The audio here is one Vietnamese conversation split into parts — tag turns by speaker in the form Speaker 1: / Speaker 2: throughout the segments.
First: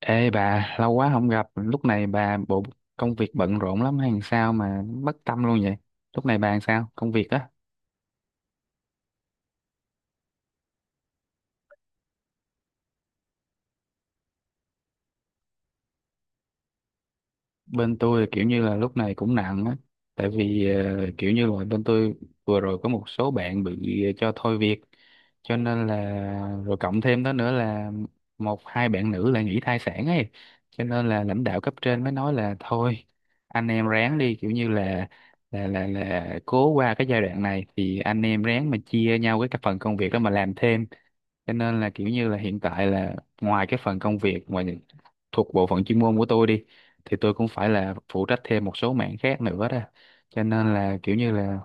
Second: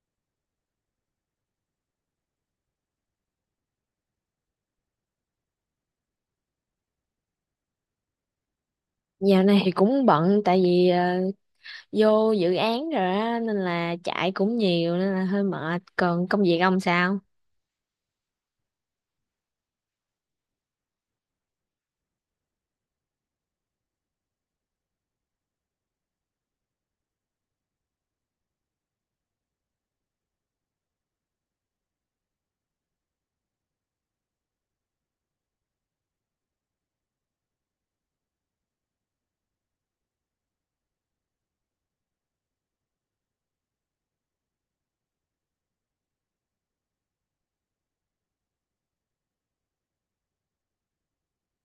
Speaker 1: Ê bà, lâu quá không gặp, lúc này bà bộ công việc bận rộn lắm hay sao mà bất tâm luôn vậy? Lúc này bà làm sao? Công việc á?
Speaker 2: Dạo này thì cũng bận tại vì vô dự án rồi á nên là chạy cũng nhiều nên là hơi mệt. Còn công việc ông sao?
Speaker 1: Bên tôi thì kiểu như là lúc này cũng nặng á, tại vì kiểu như là bên tôi vừa rồi có một số bạn bị cho thôi việc, cho nên là rồi cộng thêm đó nữa là một hai bạn nữ là nghỉ thai sản ấy, cho nên là lãnh đạo cấp trên mới nói là thôi, anh em ráng đi, kiểu như là cố qua cái giai đoạn này thì anh em ráng mà chia nhau cái phần công việc đó mà làm thêm. Cho nên là kiểu như là hiện tại là ngoài cái phần công việc ngoài thuộc bộ phận chuyên môn của tôi đi thì tôi cũng phải là phụ trách thêm một số mảng khác nữa đó. Cho nên là kiểu như là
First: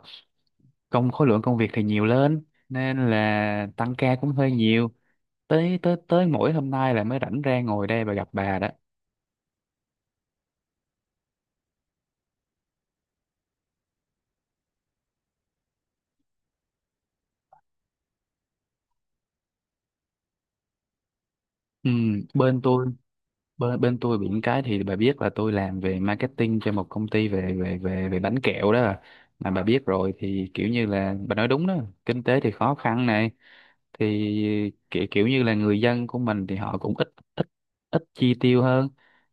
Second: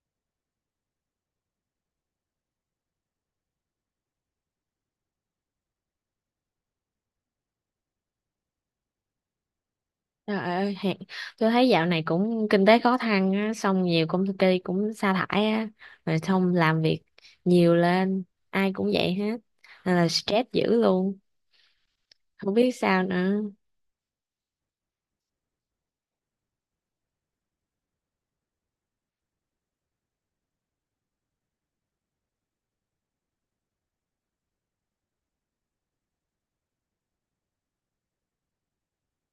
Speaker 1: công khối lượng công việc thì nhiều lên nên là tăng ca cũng hơi nhiều, tới tới tới mỗi hôm nay là mới rảnh ra ngồi đây và gặp bà đó.
Speaker 2: Trời ơi, tôi thấy dạo này cũng kinh tế khó khăn á, xong nhiều công ty cũng sa thải á, rồi xong làm việc nhiều lên, ai cũng vậy hết. Nên là stress dữ luôn,
Speaker 1: Ừ,
Speaker 2: không
Speaker 1: bên
Speaker 2: biết
Speaker 1: tôi
Speaker 2: sao nữa.
Speaker 1: bên tôi bị những cái, thì bà biết là tôi làm về marketing cho một công ty về về về về bánh kẹo đó. Mà bà biết rồi thì kiểu như là bà nói đúng đó, kinh tế thì khó khăn này, thì kiểu kiểu như là người dân của mình thì họ cũng ít ít ít chi tiêu hơn,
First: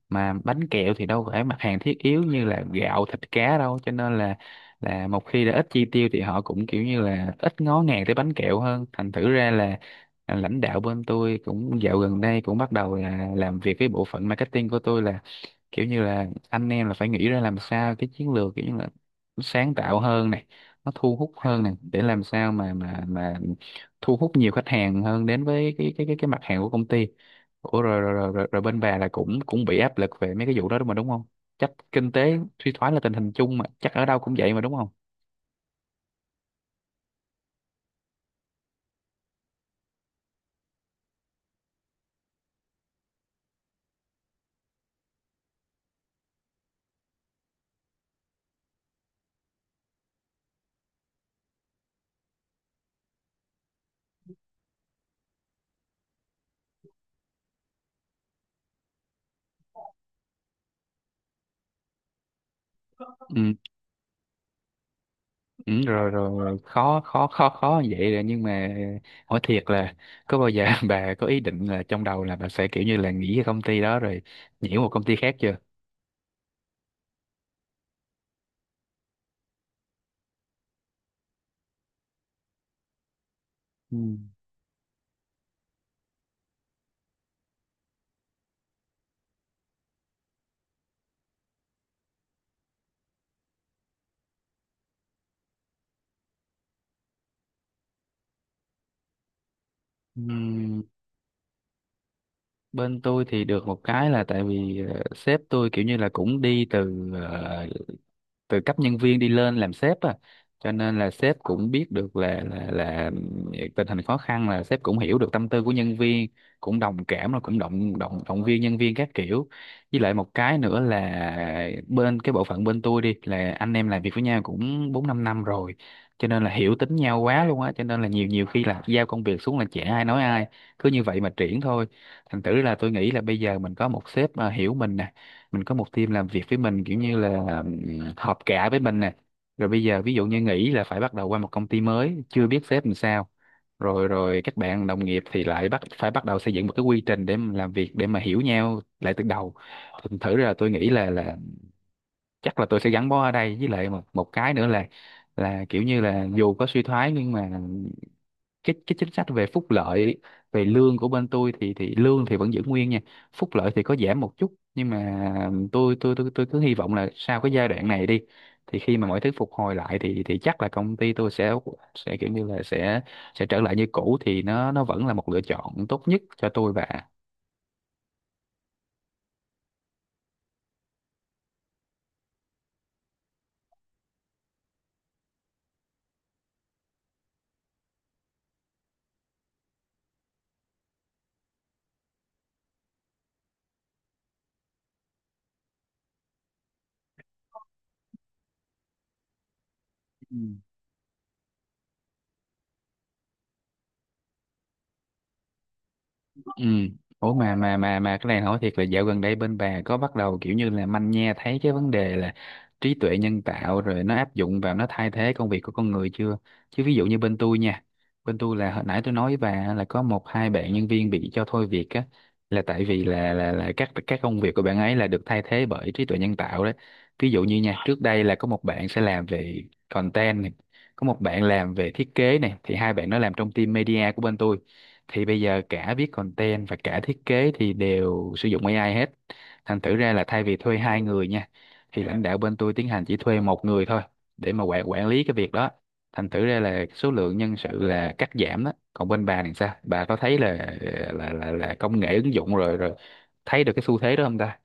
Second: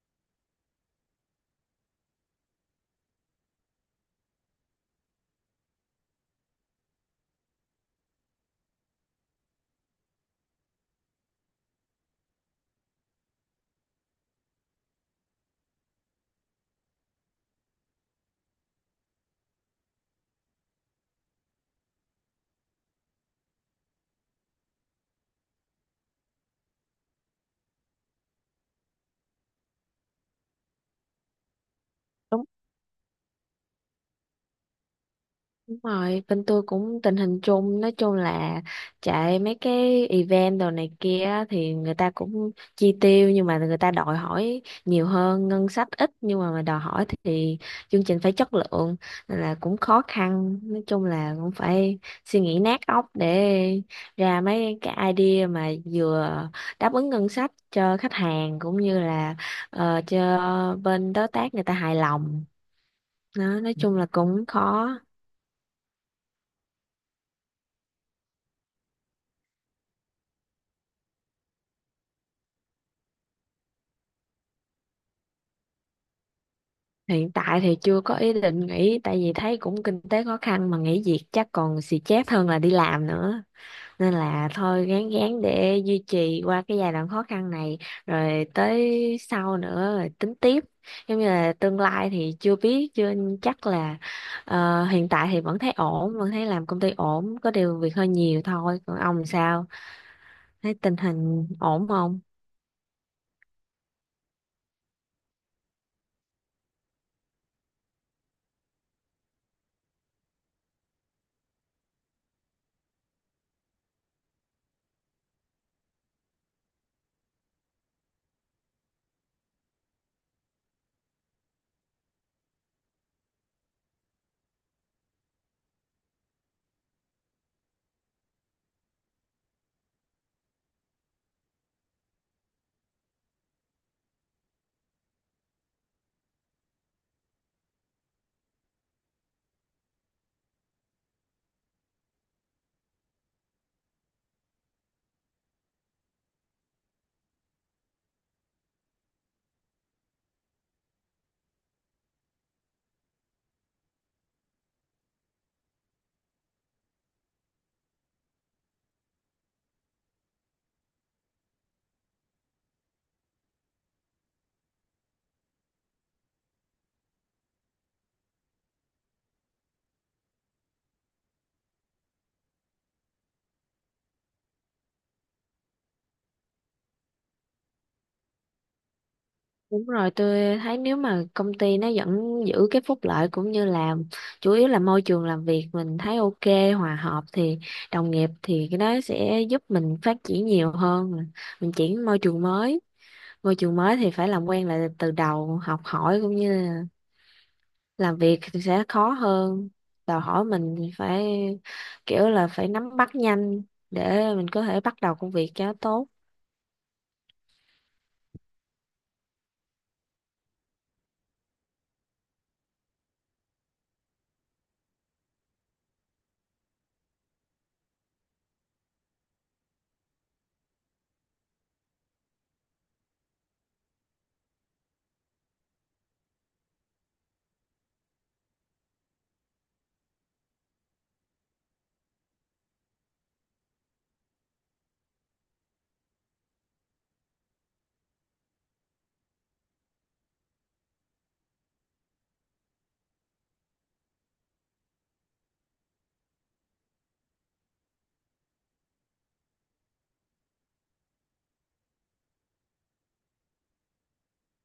Speaker 1: mà bánh kẹo thì đâu phải mặt hàng thiết yếu như là gạo, thịt, cá đâu, cho nên là một khi đã ít chi tiêu thì họ cũng kiểu như là ít ngó ngàng tới bánh kẹo hơn. Thành thử ra là lãnh đạo bên tôi cũng dạo gần đây cũng bắt đầu là làm việc với bộ phận marketing của tôi, là kiểu như là anh em là phải nghĩ ra làm sao cái chiến lược kiểu như là nó sáng tạo hơn này, nó thu hút hơn này, để làm sao mà thu hút nhiều khách hàng hơn đến với cái mặt hàng của công ty. Ủa rồi, bên bà là cũng cũng bị áp lực về mấy cái vụ đó đúng mà đúng không? Chắc kinh tế suy thoái là tình hình chung mà, chắc ở đâu cũng vậy mà, đúng không?
Speaker 2: Đúng rồi, bên tôi cũng tình hình chung, nói chung là chạy mấy cái event đồ này kia á, thì người ta cũng chi tiêu nhưng mà người ta đòi hỏi nhiều hơn, ngân sách ít nhưng mà đòi hỏi thì chương trình phải chất lượng, nên là cũng khó khăn. Nói chung là cũng phải suy nghĩ nát óc để ra mấy cái idea mà vừa đáp ứng ngân sách cho khách hàng cũng như là cho bên đối tác người ta hài lòng.
Speaker 1: Ừ,
Speaker 2: Đó, nói chung là cũng khó.
Speaker 1: ừ rồi, rồi rồi khó khó khó khó như vậy rồi, nhưng mà hỏi thiệt là có bao giờ bà có ý định là trong đầu là bà sẽ kiểu như là nghỉ cái công ty đó rồi nhảy một công ty khác chưa?
Speaker 2: Hiện tại thì chưa có ý định nghỉ tại vì thấy cũng kinh tế khó khăn mà nghỉ việc chắc còn xì chét hơn là đi làm nữa.
Speaker 1: Ừ.
Speaker 2: Nên là thôi gán gán để duy trì qua cái giai đoạn khó khăn này rồi tới sau nữa rồi tính tiếp. Giống như là tương lai thì chưa biết, chưa chắc là hiện tại thì vẫn thấy ổn, vẫn thấy làm công ty ổn, có điều việc hơi nhiều thôi. Còn ông sao? Thấy
Speaker 1: Ừm,
Speaker 2: tình hình ổn không?
Speaker 1: bên tôi thì được một cái là tại vì sếp tôi kiểu như là cũng đi từ từ cấp nhân viên đi lên làm sếp á, cho nên là sếp cũng biết được là tình hình khó khăn, là sếp cũng hiểu được tâm tư của nhân viên, cũng đồng cảm, rồi cũng động động động viên nhân viên các kiểu. Với lại một cái nữa là bên cái bộ phận bên tôi đi là anh em làm việc với nhau cũng 4-5 năm rồi, cho nên là hiểu tính nhau quá luôn á, cho nên là nhiều nhiều khi là giao công việc xuống là chả ai nói ai, cứ như vậy mà triển thôi. Thành thử là tôi nghĩ là bây giờ mình có một sếp hiểu mình nè, mình có một team làm việc với mình kiểu như là họp cả với mình nè, rồi bây giờ ví dụ như nghỉ là phải bắt đầu qua một công ty mới chưa biết sếp làm sao, rồi rồi các bạn đồng nghiệp thì lại bắt phải bắt đầu xây dựng một cái quy trình để mà làm việc, để mà hiểu nhau lại từ đầu. Thành thử ra tôi nghĩ là chắc là tôi sẽ gắn bó ở đây. Với lại một một cái nữa là kiểu như là dù có suy thoái nhưng mà cái chính sách về phúc lợi, về lương của bên tôi thì lương thì vẫn giữ nguyên nha, phúc lợi thì có giảm một chút, nhưng mà tôi cứ hy vọng là sau cái giai đoạn này đi, thì khi mà mọi thứ phục hồi lại thì chắc là công ty tôi sẽ kiểu như là sẽ trở lại như cũ, thì nó vẫn là một lựa chọn tốt nhất cho tôi và.
Speaker 2: Đúng rồi, tôi thấy nếu mà công ty nó vẫn giữ cái phúc lợi cũng như là chủ yếu là môi trường làm việc mình thấy ok, hòa hợp thì đồng nghiệp thì cái đó sẽ giúp mình phát triển nhiều hơn. Mình chuyển môi trường mới thì phải làm quen lại từ đầu, học hỏi cũng như là làm việc thì sẽ khó hơn. Đòi
Speaker 1: Ừ.
Speaker 2: hỏi mình thì phải kiểu là phải nắm bắt nhanh để mình có thể bắt đầu công việc cho tốt.
Speaker 1: Ừ. Ủa mà cái này hỏi thiệt là dạo gần đây bên bà có bắt đầu kiểu như là manh nha thấy cái vấn đề là trí tuệ nhân tạo rồi nó áp dụng vào, nó thay thế công việc của con người chưa? Chứ ví dụ như bên tôi nha, bên tôi là hồi nãy tôi nói với bà là có một hai bạn nhân viên bị cho thôi việc á, là tại vì là các công việc của bạn ấy là được thay thế bởi trí tuệ nhân tạo đấy. Ví dụ như nha, trước đây là có một bạn sẽ làm về content này, có một bạn làm về thiết kế này, thì hai bạn nó làm trong team media của bên tôi, thì bây giờ cả viết content và cả thiết kế thì đều sử dụng AI hết, thành thử ra là thay vì thuê hai người nha thì lãnh đạo bên tôi tiến hành chỉ thuê một người thôi để mà quản quản lý cái việc đó. Thành thử ra là số lượng nhân sự là cắt giảm đó. Còn bên bà thì sao, bà có thấy là công nghệ ứng dụng rồi, thấy được cái xu thế đó không ta?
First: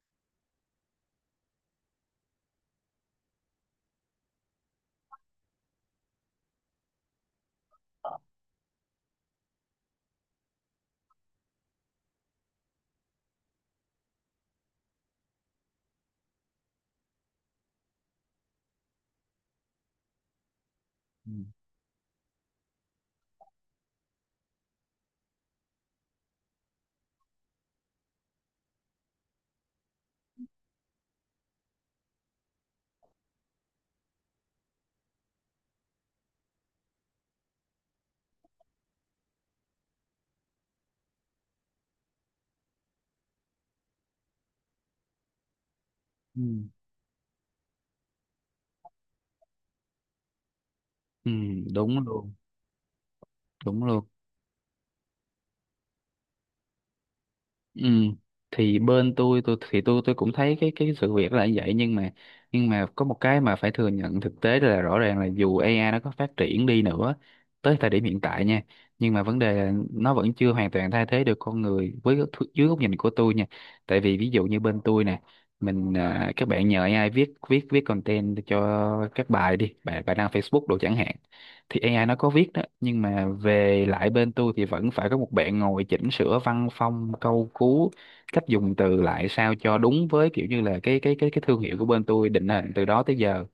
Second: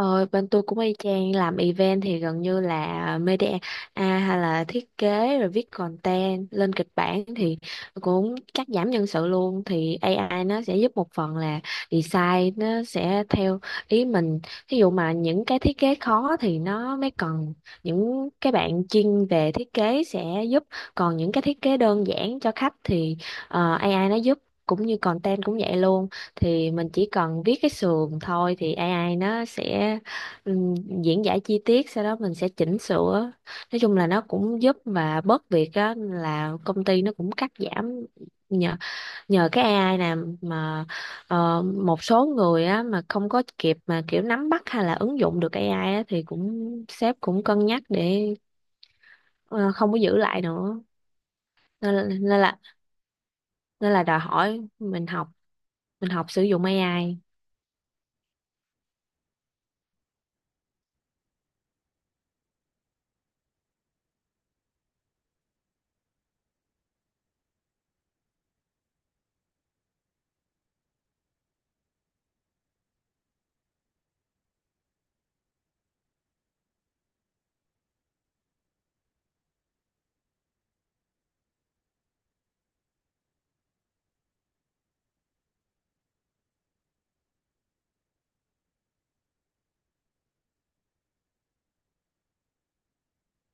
Speaker 2: Ờ, bên tôi cũng y chang, làm event thì gần như là media à, hay là thiết kế rồi viết content lên kịch bản thì cũng cắt giảm nhân sự luôn. Thì AI nó sẽ giúp một phần là design nó sẽ theo ý mình, ví dụ mà những cái thiết kế khó thì nó mới cần những cái bạn chuyên về thiết kế sẽ giúp, còn
Speaker 1: Ừ.
Speaker 2: những cái thiết kế đơn giản cho khách thì AI nó giúp. Cũng như content cũng vậy luôn, thì mình chỉ cần viết cái sườn thôi thì AI nó sẽ ừm, diễn giải chi tiết, sau đó mình sẽ chỉnh sửa. Nói chung là nó cũng giúp và bớt việc đó, là công ty nó cũng cắt giảm nhờ nhờ cái AI nè mà. Một số người á mà không có kịp mà kiểu nắm bắt hay là ứng dụng được AI á, thì
Speaker 1: Ừ.
Speaker 2: cũng sếp cũng cân nhắc để ờ, không có giữ lại nữa.
Speaker 1: ừ,
Speaker 2: nên,
Speaker 1: Đúng
Speaker 2: là-
Speaker 1: luôn,
Speaker 2: nên là
Speaker 1: đúng
Speaker 2: nên là
Speaker 1: luôn.
Speaker 2: đòi hỏi mình học, mình học sử dụng AI.
Speaker 1: Ừ. Thì bên tôi thì tôi cũng thấy cái sự việc là như vậy, nhưng mà có một cái mà phải thừa nhận thực tế là rõ ràng là dù AI nó có phát triển đi nữa, tới thời điểm hiện tại nha, nhưng mà vấn đề là nó vẫn chưa hoàn toàn thay thế được con người, dưới góc nhìn của tôi nha. Tại vì ví dụ như bên tôi nè, mình các bạn nhờ AI viết viết viết content cho các bài đi bài bài đăng Facebook đồ chẳng hạn, thì AI nó có viết đó nhưng mà về lại bên tôi thì vẫn phải có một bạn ngồi chỉnh sửa văn phong, câu cú, cách dùng từ lại sao cho đúng với kiểu như là cái thương hiệu của bên tôi định hình từ đó tới giờ.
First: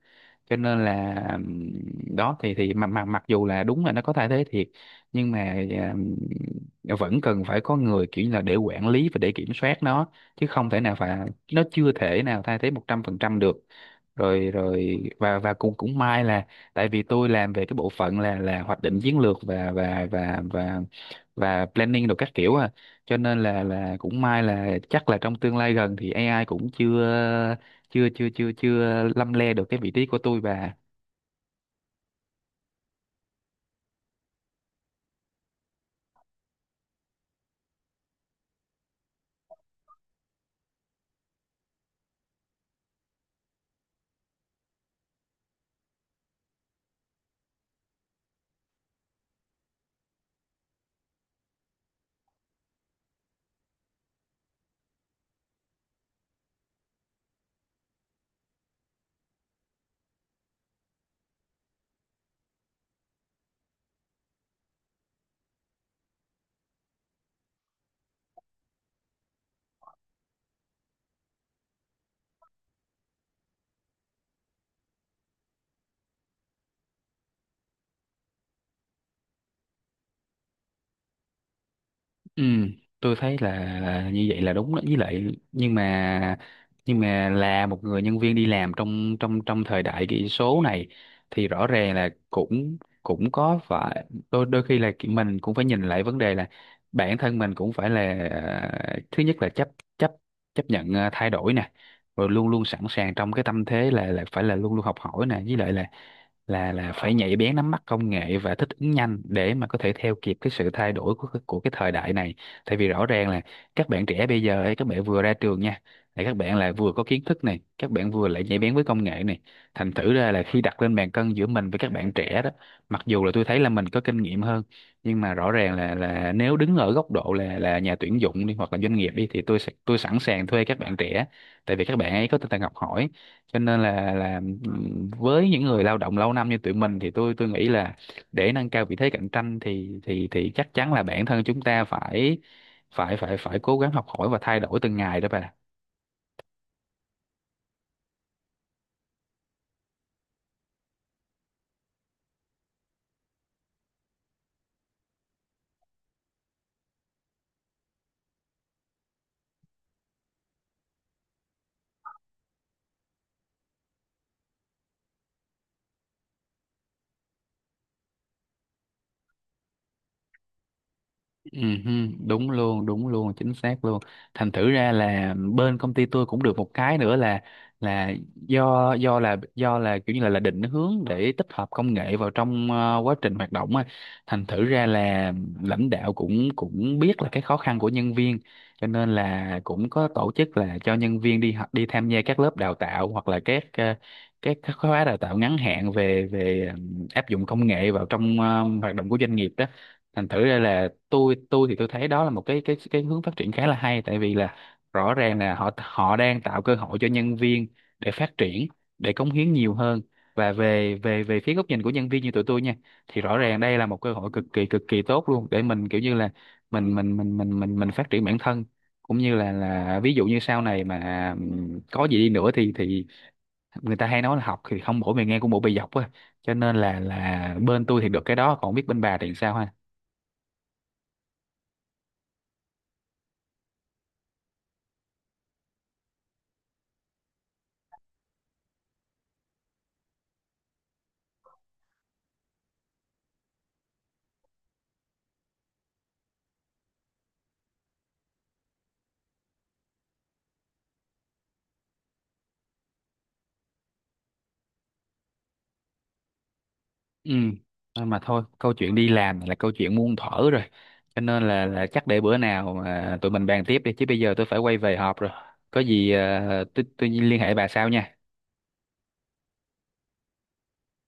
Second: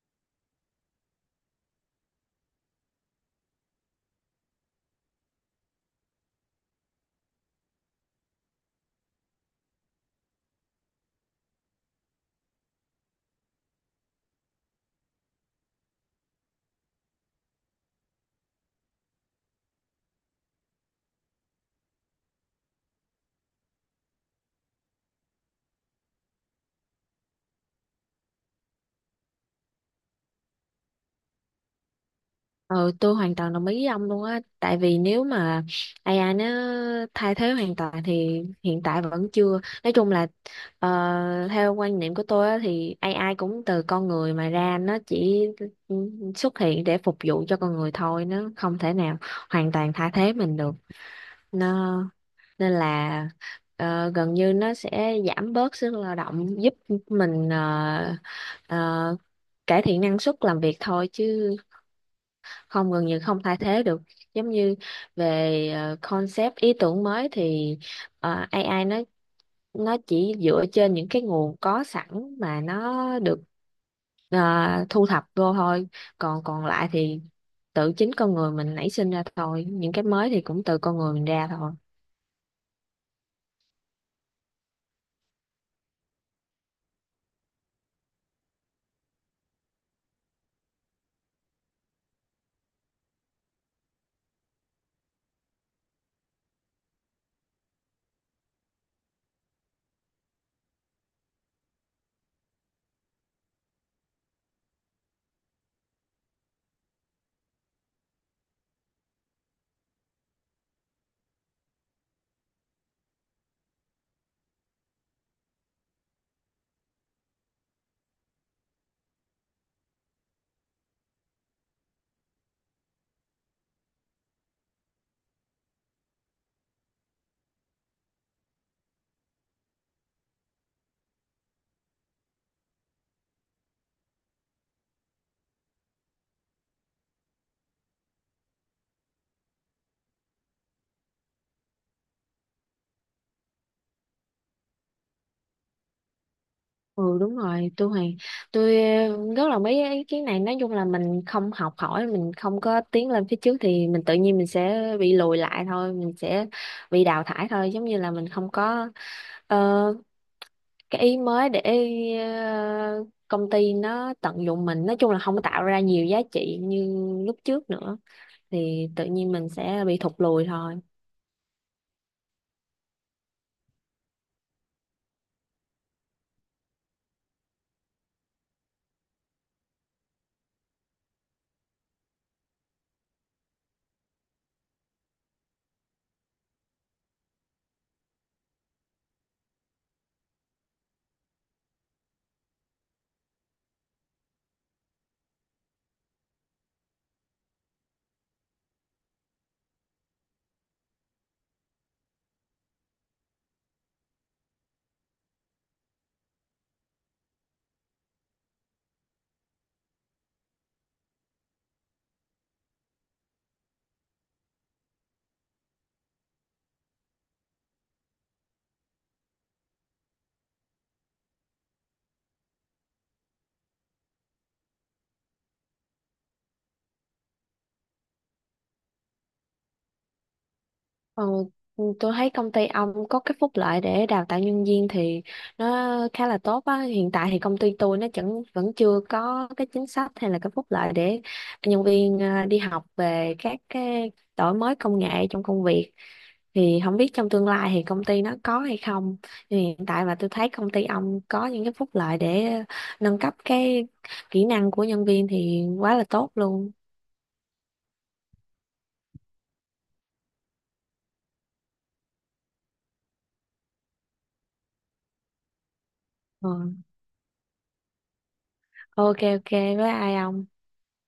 Speaker 1: Cho nên là đó, thì mặc mặc mặc dù là đúng là nó có thay thế thiệt, nhưng mà vẫn cần phải có người kiểu như là để quản lý và để kiểm soát nó, chứ không thể nào phải, nó chưa thể nào thay thế 100% được. Rồi rồi và cũng cũng may là tại vì tôi làm về cái bộ phận là hoạch định chiến lược, và planning đồ các kiểu à, cho nên là cũng may là chắc là trong tương lai gần thì AI cũng chưa chưa chưa chưa chưa lăm le được cái vị trí của tôi và.
Speaker 2: Ừ, tôi hoàn toàn đồng ý với ông luôn á, tại vì nếu mà AI nó thay thế hoàn toàn thì hiện tại vẫn chưa. Nói chung là theo quan niệm của tôi á, thì AI cũng từ con người mà ra, nó chỉ xuất hiện để phục vụ cho con người thôi, nó không thể nào hoàn toàn thay thế mình được. nó Nên là gần như nó sẽ giảm bớt sức lao động, giúp mình ờ, cải thiện năng suất làm việc thôi, chứ không, gần như không thay thế được. Giống như về concept ý tưởng mới thì AI nó chỉ dựa trên những cái nguồn có sẵn mà nó được ờ, thu thập vô thôi. Còn còn lại thì tự chính con người mình nảy sinh ra thôi, những cái mới thì cũng từ con người mình ra thôi.
Speaker 1: Ừ, tôi thấy là, như vậy là đúng đó, với lại nhưng mà là một người nhân viên đi làm trong trong trong thời đại kỹ số này thì rõ ràng là cũng cũng có phải đôi đôi khi là, mình cũng phải nhìn lại vấn đề là bản thân mình cũng phải là, thứ nhất là chấp chấp chấp nhận thay đổi nè, rồi luôn luôn sẵn sàng trong cái tâm thế là phải là luôn luôn học hỏi nè, với lại là phải nhạy bén nắm bắt công nghệ và thích ứng nhanh để mà có thể theo kịp cái sự thay đổi của của cái thời đại này. Tại vì rõ ràng là các bạn trẻ bây giờ ấy, các bạn vừa ra trường nha, là các bạn là vừa có kiến thức này, các bạn vừa lại nhạy bén với công nghệ này, thành thử ra là khi đặt lên bàn cân giữa mình với các bạn trẻ đó, mặc dù là tôi thấy là mình có kinh nghiệm hơn, nhưng mà rõ ràng là nếu đứng ở góc độ là nhà tuyển dụng đi, hoặc là doanh nghiệp đi, thì tôi sẵn sàng thuê các bạn trẻ, tại vì các bạn ấy có tinh thần học hỏi. Cho nên là với những người lao động lâu năm như tụi mình, thì tôi nghĩ là để nâng cao vị thế cạnh tranh thì thì chắc chắn là bản thân chúng ta phải phải phải phải cố gắng học hỏi và thay đổi từng ngày đó bà.
Speaker 2: Ừ đúng rồi, tôi rất là mấy ý kiến này. Nói chung là mình không học hỏi, mình không có tiến lên phía trước thì mình tự nhiên mình sẽ bị lùi lại thôi, mình sẽ bị đào thải thôi. Giống như là mình không có ờ, cái ý mới để công ty nó tận dụng mình, nói chung là không có tạo ra nhiều giá trị như lúc trước nữa thì tự nhiên mình sẽ bị thụt lùi thôi.
Speaker 1: Ừ, đúng luôn, đúng luôn, chính xác luôn. Thành thử ra là bên công ty tôi cũng được một cái nữa là do do là do là kiểu như là định hướng để tích hợp công nghệ vào trong quá trình hoạt động á. Thành thử ra là lãnh đạo cũng cũng biết là cái khó khăn của nhân viên, cho nên là cũng có tổ chức là cho nhân viên đi học, đi tham gia các lớp đào tạo, hoặc là các ờ, các khóa đào tạo ngắn hạn về về áp dụng công nghệ vào trong hoạt động của doanh nghiệp đó. Thành thử ra là tôi thì tôi thấy đó là một cái hướng phát triển khá là hay, tại vì là rõ ràng là họ họ đang tạo cơ hội cho nhân viên để phát triển, để cống hiến nhiều hơn. Và về về về phía góc nhìn của nhân viên như tụi tôi nha, thì rõ ràng đây là một cơ hội cực kỳ tốt luôn, để mình kiểu như là mình phát triển bản thân, cũng như là ví dụ như sau này mà có gì đi nữa thì người ta hay nói là học thì không bổ bề ngang cũng bổ bề dọc á, cho nên là bên tôi thì được cái đó, còn không biết bên bà thì sao ha.
Speaker 2: Ờ, tôi thấy công ty ông có cái phúc lợi để đào tạo nhân viên thì nó khá là tốt á. Hiện tại thì công ty tôi nó chẳng vẫn chưa có cái chính sách hay là cái phúc lợi để nhân viên à, đi học về các cái đổi mới công nghệ trong công việc. Thì không biết trong tương lai thì công ty nó có hay không. Thì hiện tại mà tôi thấy công ty ông có những cái phúc lợi để nâng cấp cái kỹ năng của nhân viên thì quá là tốt luôn.
Speaker 1: Ừ, thôi mà thôi, câu chuyện đi làm là câu chuyện muôn thuở rồi. Cho nên là, chắc để bữa nào mà tụi mình bàn tiếp đi, chứ bây giờ tôi phải quay về họp rồi. Có gì
Speaker 2: Ờ,
Speaker 1: tôi liên hệ bà sau nha.
Speaker 2: ok ok với ai ông?